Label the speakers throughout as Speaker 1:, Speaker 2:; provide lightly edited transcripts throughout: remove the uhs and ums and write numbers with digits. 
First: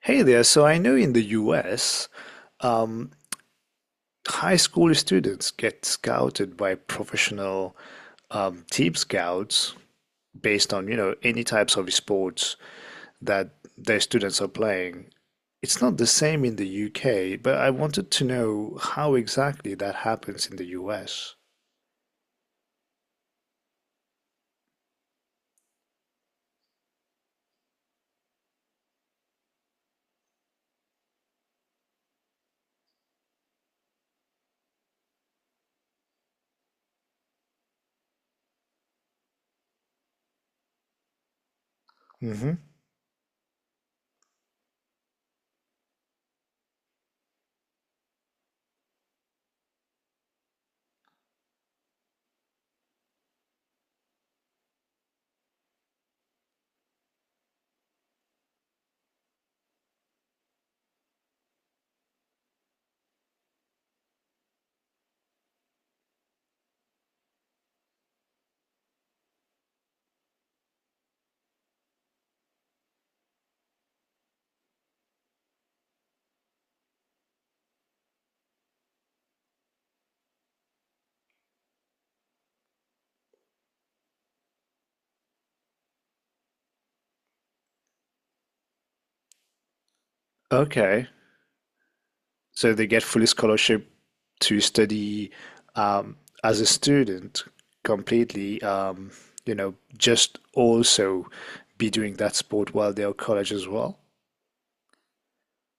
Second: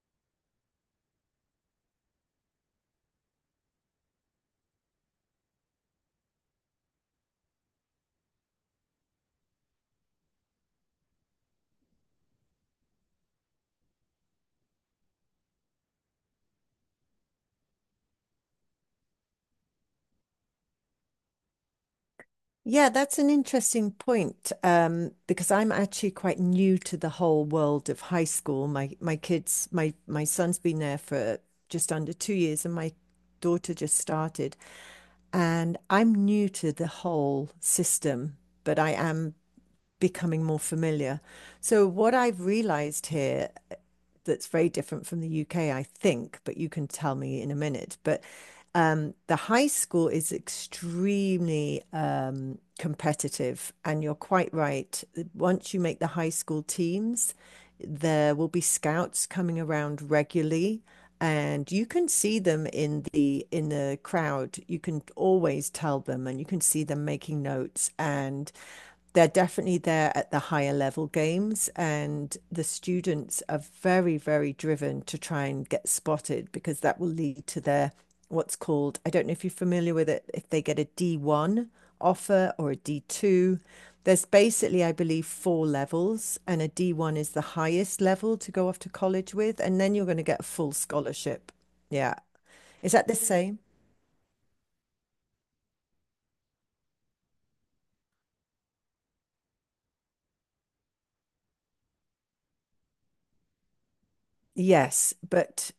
Speaker 1: Hey there. So I know in the US, um, high school students get scouted by professional team scouts based on, you know, any types of sports that their students are playing. It's not the same in the UK, but I wanted to know how exactly that happens in the US.
Speaker 2: Yeah, that's an interesting point, because I'm actually quite new to the whole world of high school. My kids, my son's been there for just under 2 years, and my daughter just started. And I'm new to the whole system, but I am becoming more familiar. So, what I've
Speaker 1: Hmm.
Speaker 2: realized here, that's very different from the UK, I think, but you can tell me in a minute. But the high school is extremely competitive, and you're quite right. Once you make the high school teams, there will be scouts coming around regularly. And you can see them in the crowd. You can always tell them, and you can see them making notes. And they're definitely there at the higher level games, and the students are very very driven to try and get spotted, because that will lead to their, what's called, I don't know if you're familiar with it, if they get a D1 offer or a D2. There's basically, I believe, four levels, and a D1 is the highest level to go off to college with, and then you're going to get a full
Speaker 1: Okay.
Speaker 2: scholarship. Yeah.
Speaker 1: So they
Speaker 2: Is
Speaker 1: get
Speaker 2: that the
Speaker 1: full
Speaker 2: same?
Speaker 1: scholarship to study um, as a student completely, you know, just also be doing that sport while they're at college as well.
Speaker 2: Yes, but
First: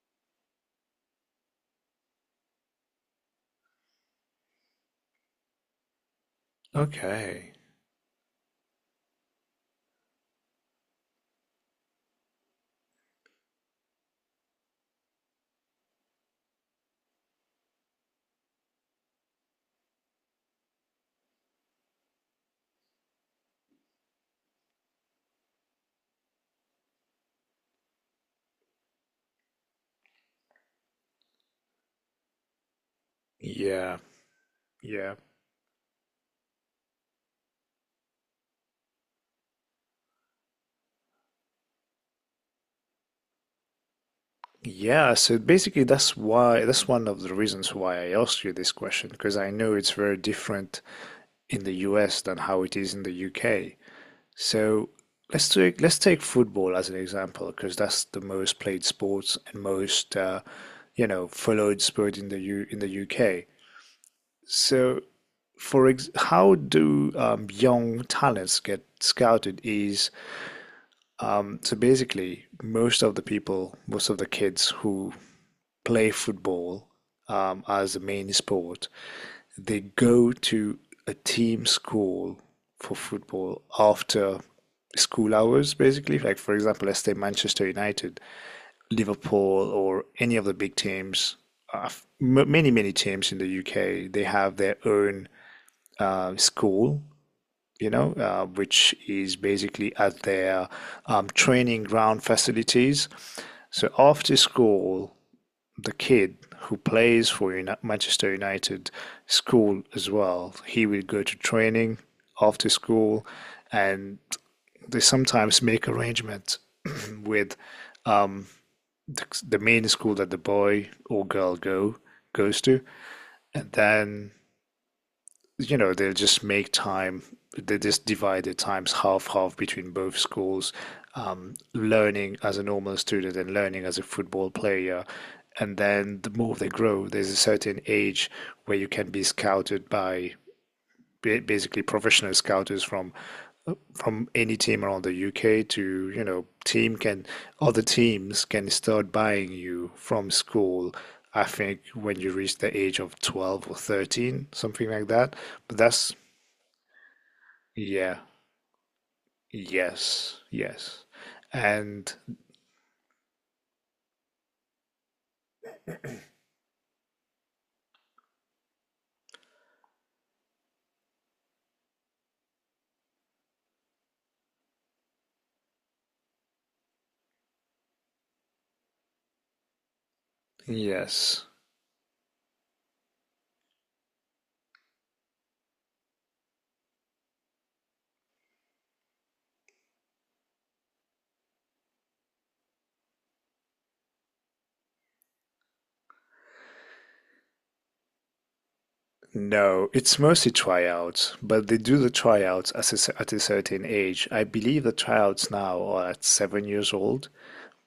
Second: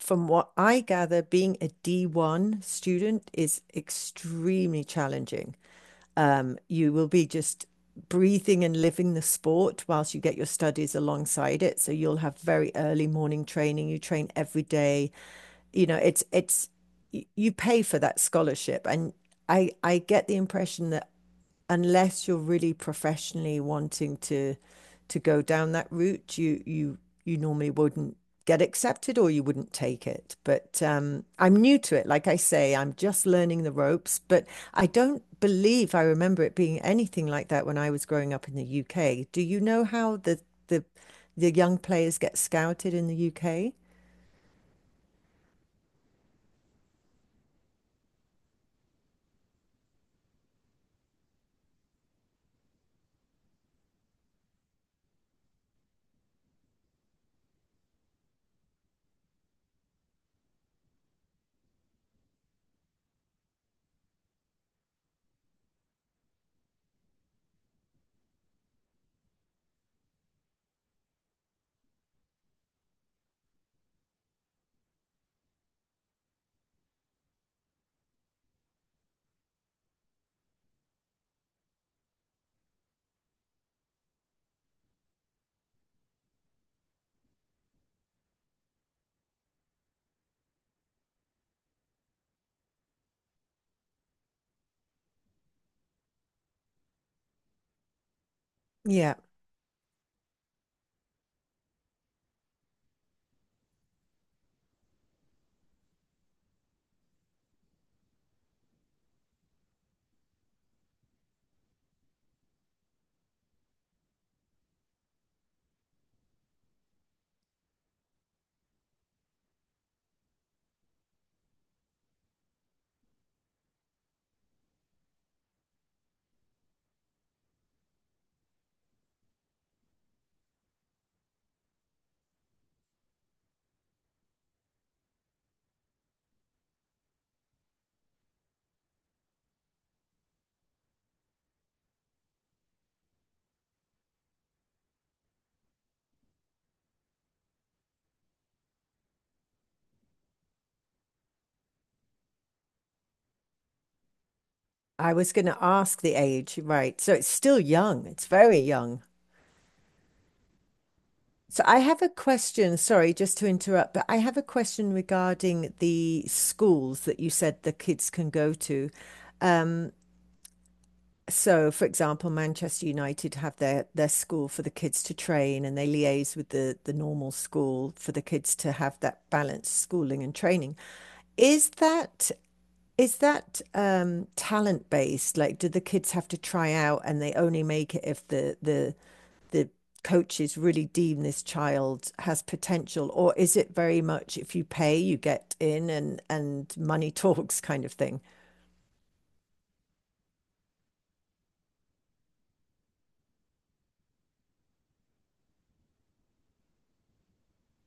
Speaker 2: from what I gather, being a D1 student is extremely challenging. You will be
Speaker 1: Okay.
Speaker 2: just breathing and living the sport whilst you get your studies alongside it. So you'll have very early morning training. You train every day. You know, it's You pay for that scholarship, and I get the impression that unless you're really professionally wanting to go down that route, you normally wouldn't get accepted or you wouldn't take it. But I'm new to it. Like I say, I'm just learning the
Speaker 1: Yeah.
Speaker 2: ropes, but I
Speaker 1: Yeah.
Speaker 2: don't believe I remember it being anything like that when I was growing up in the UK. Do you know how the the young players get scouted in the UK?
Speaker 1: Yeah. So basically, that's one of the reasons why I asked you this question, because I know it's very different in the US than how it is in the UK. So let's take football as an example because that's the most played sports and most you know, followed sport in the UK. So for ex how do young talents get scouted is so basically most of the kids who play football as the main sport, they go to a team school for football after school hours, basically. Like, for example, let's say Manchester United, Liverpool, or any of the big teams, uh, many, many teams in the UK, they have their own school, you know, which
Speaker 2: Yeah,
Speaker 1: is basically at their training ground facilities. So after school, the kid who plays for Manchester United school as well. He would go to training after school, and they sometimes make arrangements with um, the main school that the boy or girl go goes to, and then you know, they'll just make time, they just divide the times half half between both schools, learning as a normal student and learning as a football player. And then the more they grow, there's a certain age where you can be scouted by basically professional scouters from any team around the UK to, you know, team can other teams can start buying you from school. I think when you reach the age of 12 or 13, something like
Speaker 2: I was
Speaker 1: that.
Speaker 2: going to
Speaker 1: But
Speaker 2: ask the age, right. So it's still young.
Speaker 1: yeah,
Speaker 2: It's very young.
Speaker 1: yes, yes,
Speaker 2: So I have a
Speaker 1: and
Speaker 2: question. Sorry, just to interrupt, but I have a question regarding the schools that you said the kids can go to. So, for example, Manchester United have their school for the kids to train, and they liaise with the normal school for the kids to have that balanced schooling and training.
Speaker 1: yes.
Speaker 2: Is that is that talent based? Like, do the kids have to try out and they only make it if the coaches really deem this child has potential? Or is it very much if you pay you get in, and money talks, kind of thing?
Speaker 1: No, it's mostly tryouts, but they do the tryouts at at a certain age. I believe the tryouts now are at 7 years old,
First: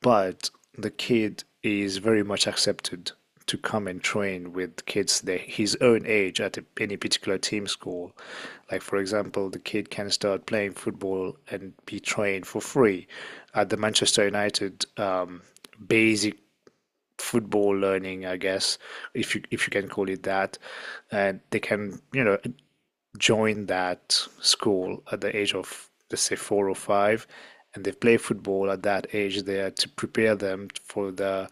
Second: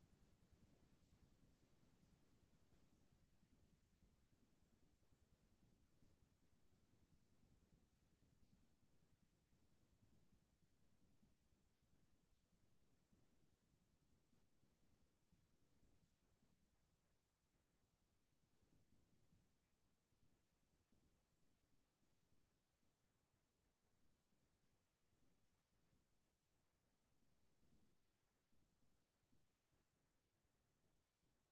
Speaker 1: but the kid is very much accepted to come and train with kids his own age at any particular team school. Like, for example, the kid can start playing football and be trained for free at the Manchester United basic football learning, I guess, if you can call it that. And they can, you know, joined that school at the age of, let's say, four or five, and they play football at that age there to prepare them for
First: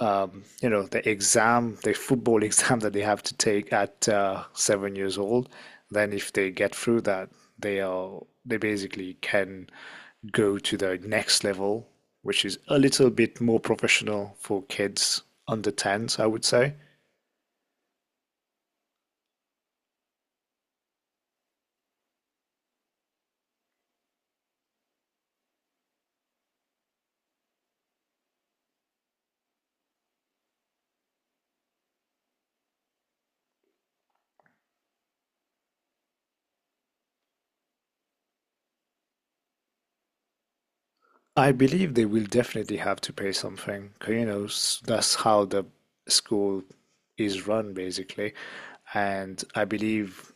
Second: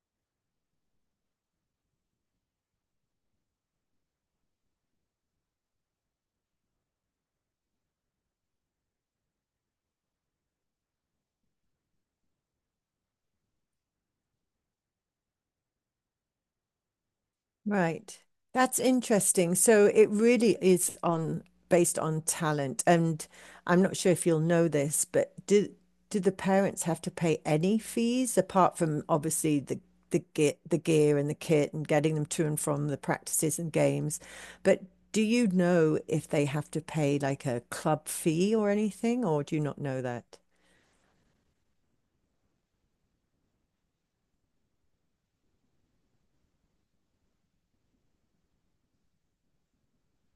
Speaker 1: you know, the football exam that they have to take at 7 years old. Then, if they get through that, they basically can go to the next level, which is a little bit more professional for kids under 10s, I would say.
Speaker 2: Right. That's interesting. So it really is on based on talent. And I'm not sure if you'll know this, but do the parents have to pay any fees apart from obviously the, the gear and the kit and getting them to and from the practices and games? But do you know if they have to pay like a club fee or anything, or do you not know that?
Speaker 1: I believe they will definitely have to pay something. 'Cause, you know, that's how the school is run, basically. And I believe,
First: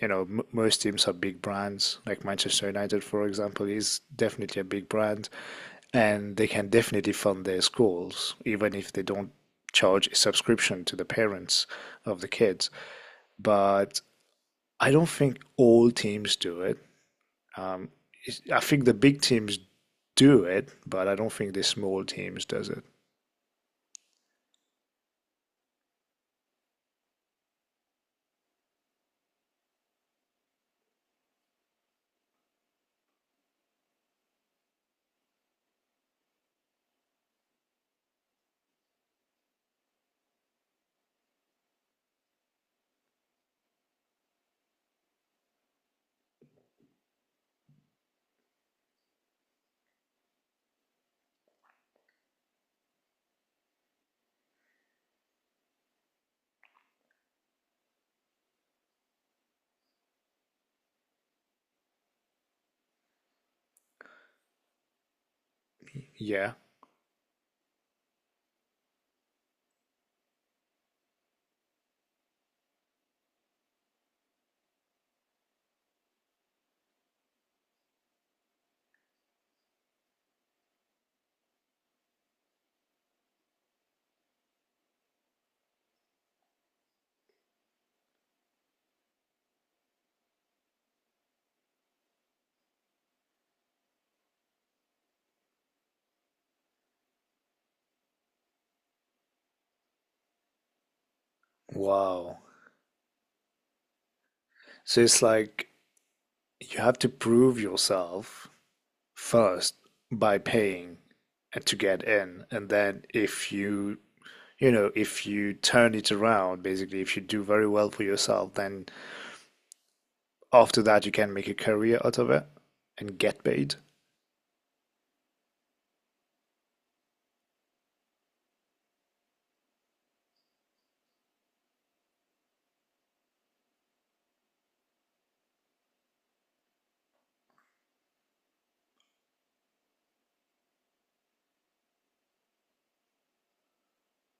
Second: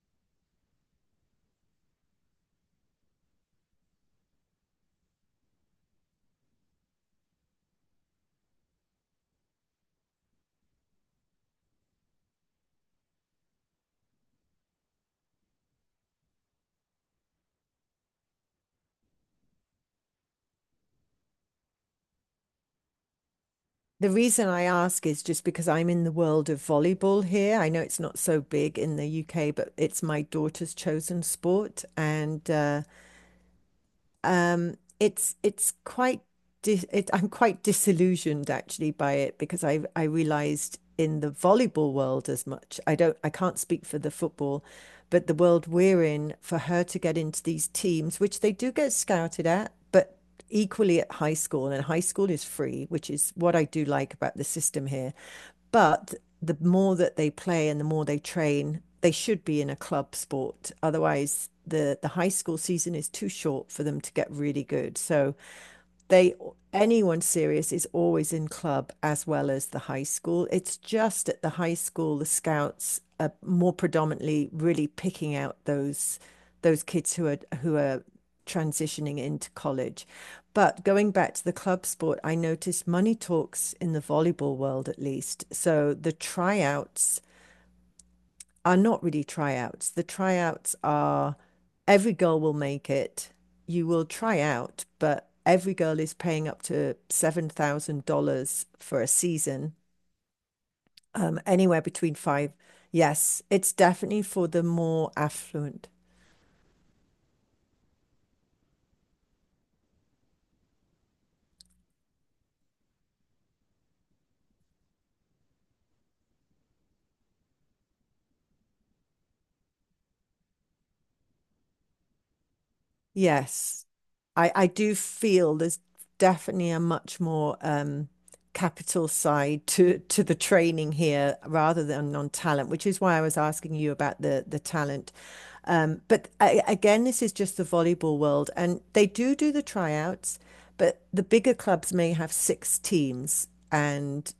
Speaker 1: you know, m most teams are big brands. Like Manchester United, for example, is definitely a big brand, and they can definitely fund their schools, even if they don't charge a subscription to the parents of the kids. But I don't think all teams do it. Um, I think the big teams do it, but I don't think the small teams does it.
Speaker 2: The reason I ask is just because I'm in the world of volleyball here. I know it's not so big in the UK, but it's my daughter's chosen sport. And it's quite dis it, I'm quite disillusioned actually by it, because I realized in the volleyball world as much. I don't, I can't speak for the football, but the world we're in, for her to get into these teams, which they do get scouted at, but equally at high school, and high school is free, which is what I do like about the system here. But the more that they play and the more they train, they should be in a club sport. Otherwise, the high school season is too short for them to get really good. So they
Speaker 1: Yeah.
Speaker 2: anyone serious is always in club as well as the high school. It's just at the high school the scouts are more predominantly really picking out those kids who are transitioning into college. But going back to the club sport, I noticed money talks in the volleyball world at least. So the tryouts are not really tryouts. The tryouts are, every girl will make it. You will try out, but every girl is paying up to $7,000 for a season, anywhere between
Speaker 1: Wow.
Speaker 2: five. Yes, it's definitely for the
Speaker 1: So
Speaker 2: more
Speaker 1: it's like
Speaker 2: affluent.
Speaker 1: you have to prove yourself first by paying to get in, and then if you you know, if you turn it around, basically if you do very well for yourself, then after that you can make a career out of it and get paid.
Speaker 2: Yes. I do feel there's definitely a much more, capital side to the training here rather than on talent, which is why I was asking you about the talent. But I, again, this is just the volleyball world, and they do do the tryouts, but the bigger clubs may have six teams, and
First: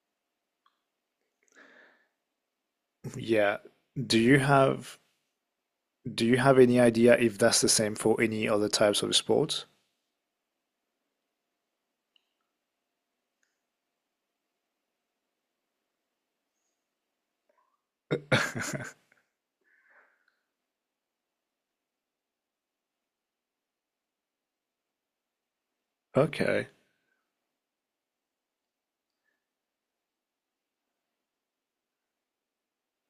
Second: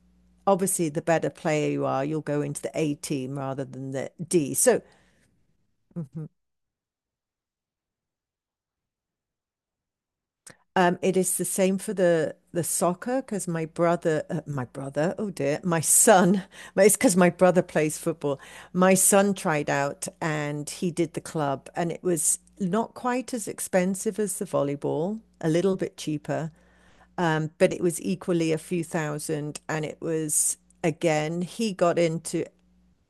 Speaker 2: obviously, the better player you are, you'll go into the A team
Speaker 1: Yeah.
Speaker 2: rather than the
Speaker 1: Do you
Speaker 2: D. So.
Speaker 1: have do
Speaker 2: Mhm.
Speaker 1: you have any idea if that's the same for any other types of sports?
Speaker 2: It is the same for the soccer, because my brother, oh dear, my son. It's because my brother plays football. My son tried out and he did the club, and it was not quite as expensive as the volleyball, a little bit cheaper,
Speaker 1: Okay.
Speaker 2: but it was equally a few thousand, and it was, again, he got into,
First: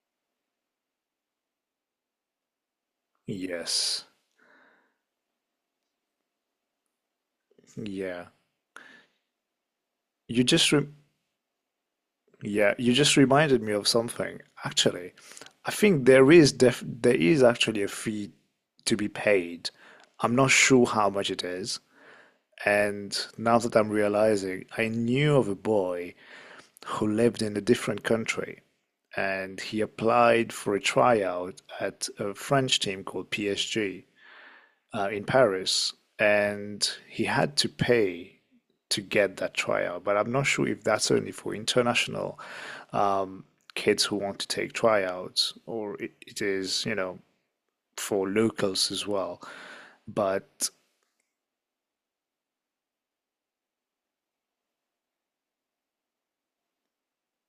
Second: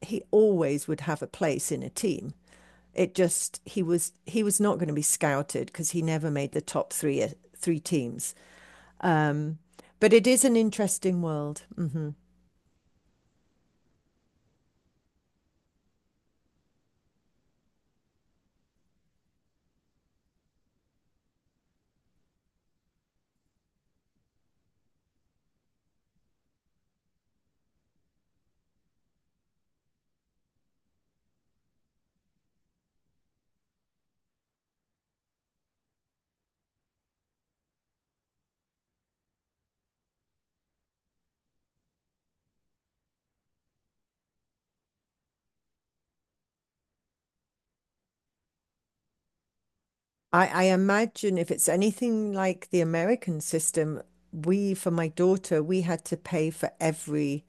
Speaker 2: he always would have a place in a team. It just, he
Speaker 1: Yes.
Speaker 2: was he was not going to be scouted because he never made the top three, three
Speaker 1: Yeah.
Speaker 2: teams. But it is
Speaker 1: You
Speaker 2: an
Speaker 1: just re
Speaker 2: interesting world. Hmm.
Speaker 1: Yeah, you just reminded me of something. Actually, I think there is actually a fee to be paid. I'm not sure how much it is. And now that I'm realizing, I knew of a boy who lived in a different country and he applied for a tryout at a French team called PSG, in Paris, and he had to pay to get that trial. But I'm not sure if that's only for international um, kids who want to take tryouts or it is, you know, for locals as well.
Speaker 2: I
Speaker 1: But
Speaker 2: imagine if it's anything like the American system, we, for my daughter, we had to pay for every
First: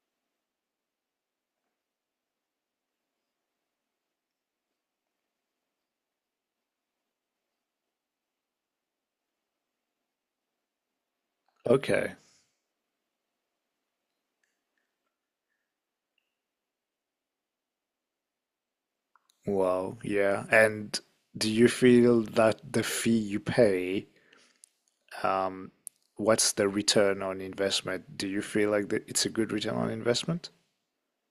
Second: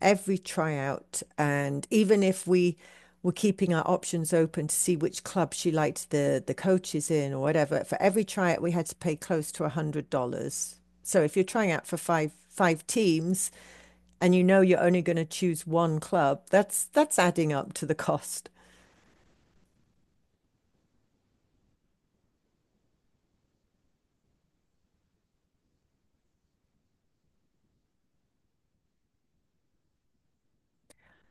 Speaker 2: every tryout. And even if we were keeping our options open to see which club she liked the coaches in or whatever, for every tryout we had to pay close to $100. So if you're trying out for
Speaker 1: okay,
Speaker 2: five teams, and you know you're only going to choose one club, that's adding up to the cost.
Speaker 1: well, yeah. And do you feel that the fee you pay, um, what's the return on investment? Do you feel like that it's a good return on investment?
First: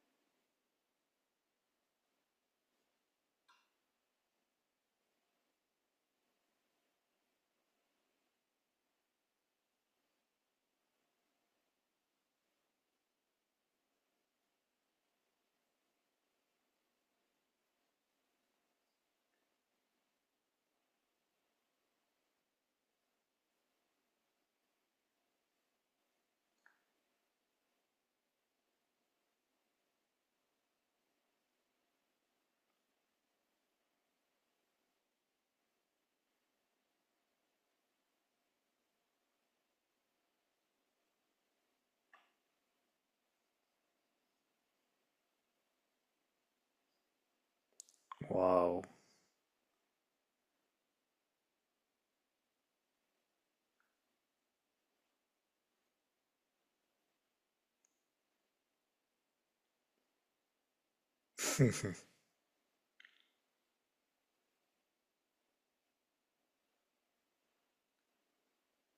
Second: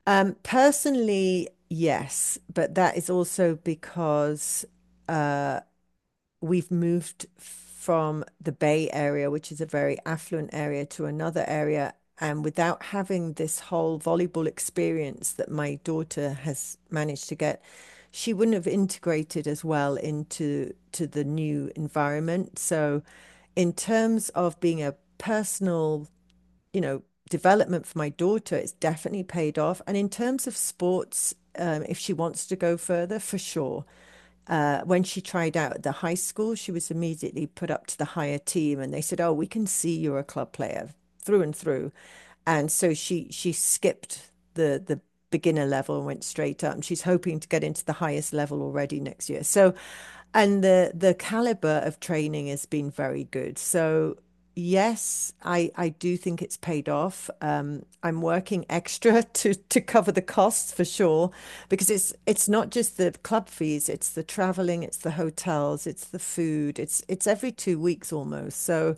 Speaker 2: Personally, yes, but that is also because, uh, we've moved from the Bay Area, which is a very affluent area, to another area. And without having this whole volleyball experience that my daughter has managed to get, she wouldn't have integrated as well into to the new environment. So, in terms of being a personal, you know, development for my daughter, it's definitely paid off. And in terms of sports, if she wants to go further, for sure. When she tried out at the high school, she was immediately put up to the higher team, and they said, "Oh, we can see you're a club player through and through." And so she skipped the beginner level and went straight up. And she's hoping to get into the highest level
Speaker 1: Wow.
Speaker 2: already next year. So, and the caliber of training has been very good. So, yes, I do think it's paid off. I'm working extra to cover the costs for sure, because it's not just the club fees, it's the traveling, it's the hotels, it's the food, it's every 2 weeks almost. So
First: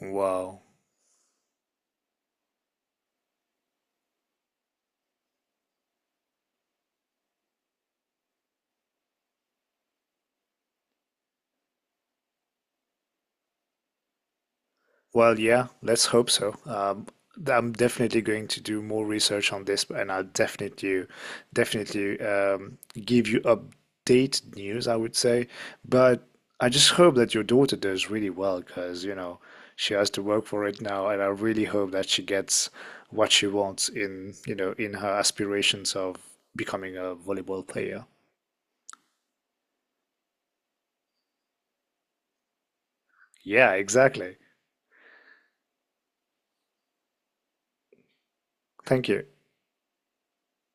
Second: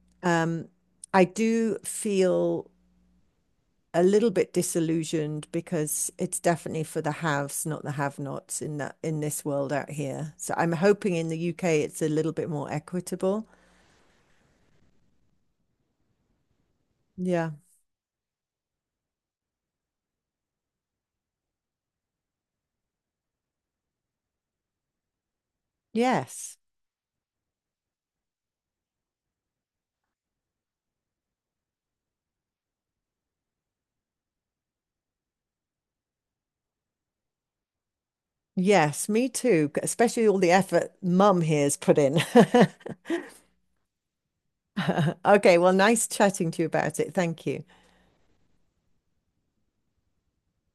Speaker 1: Wow.
Speaker 2: um, I do feel a little bit disillusioned because it's definitely for the haves, not the have-nots, in that in this world out here. So I'm hoping in the UK it's a little bit more equitable.
Speaker 1: Well, yeah, let's hope so.
Speaker 2: Yeah.
Speaker 1: I'm definitely going to do more research on this, and definitely give you update news, I would say. But
Speaker 2: Yes.
Speaker 1: I just hope that your daughter does really well, because you know she has to work for it now, and I really hope that she gets what she wants in, you know, in her aspirations of becoming a volleyball player.
Speaker 2: Yes, me too, especially all the effort mum here's put in.
Speaker 1: Yeah, exactly.
Speaker 2: Okay, well, nice chatting to you about it. Thank you.
Speaker 1: Thank you.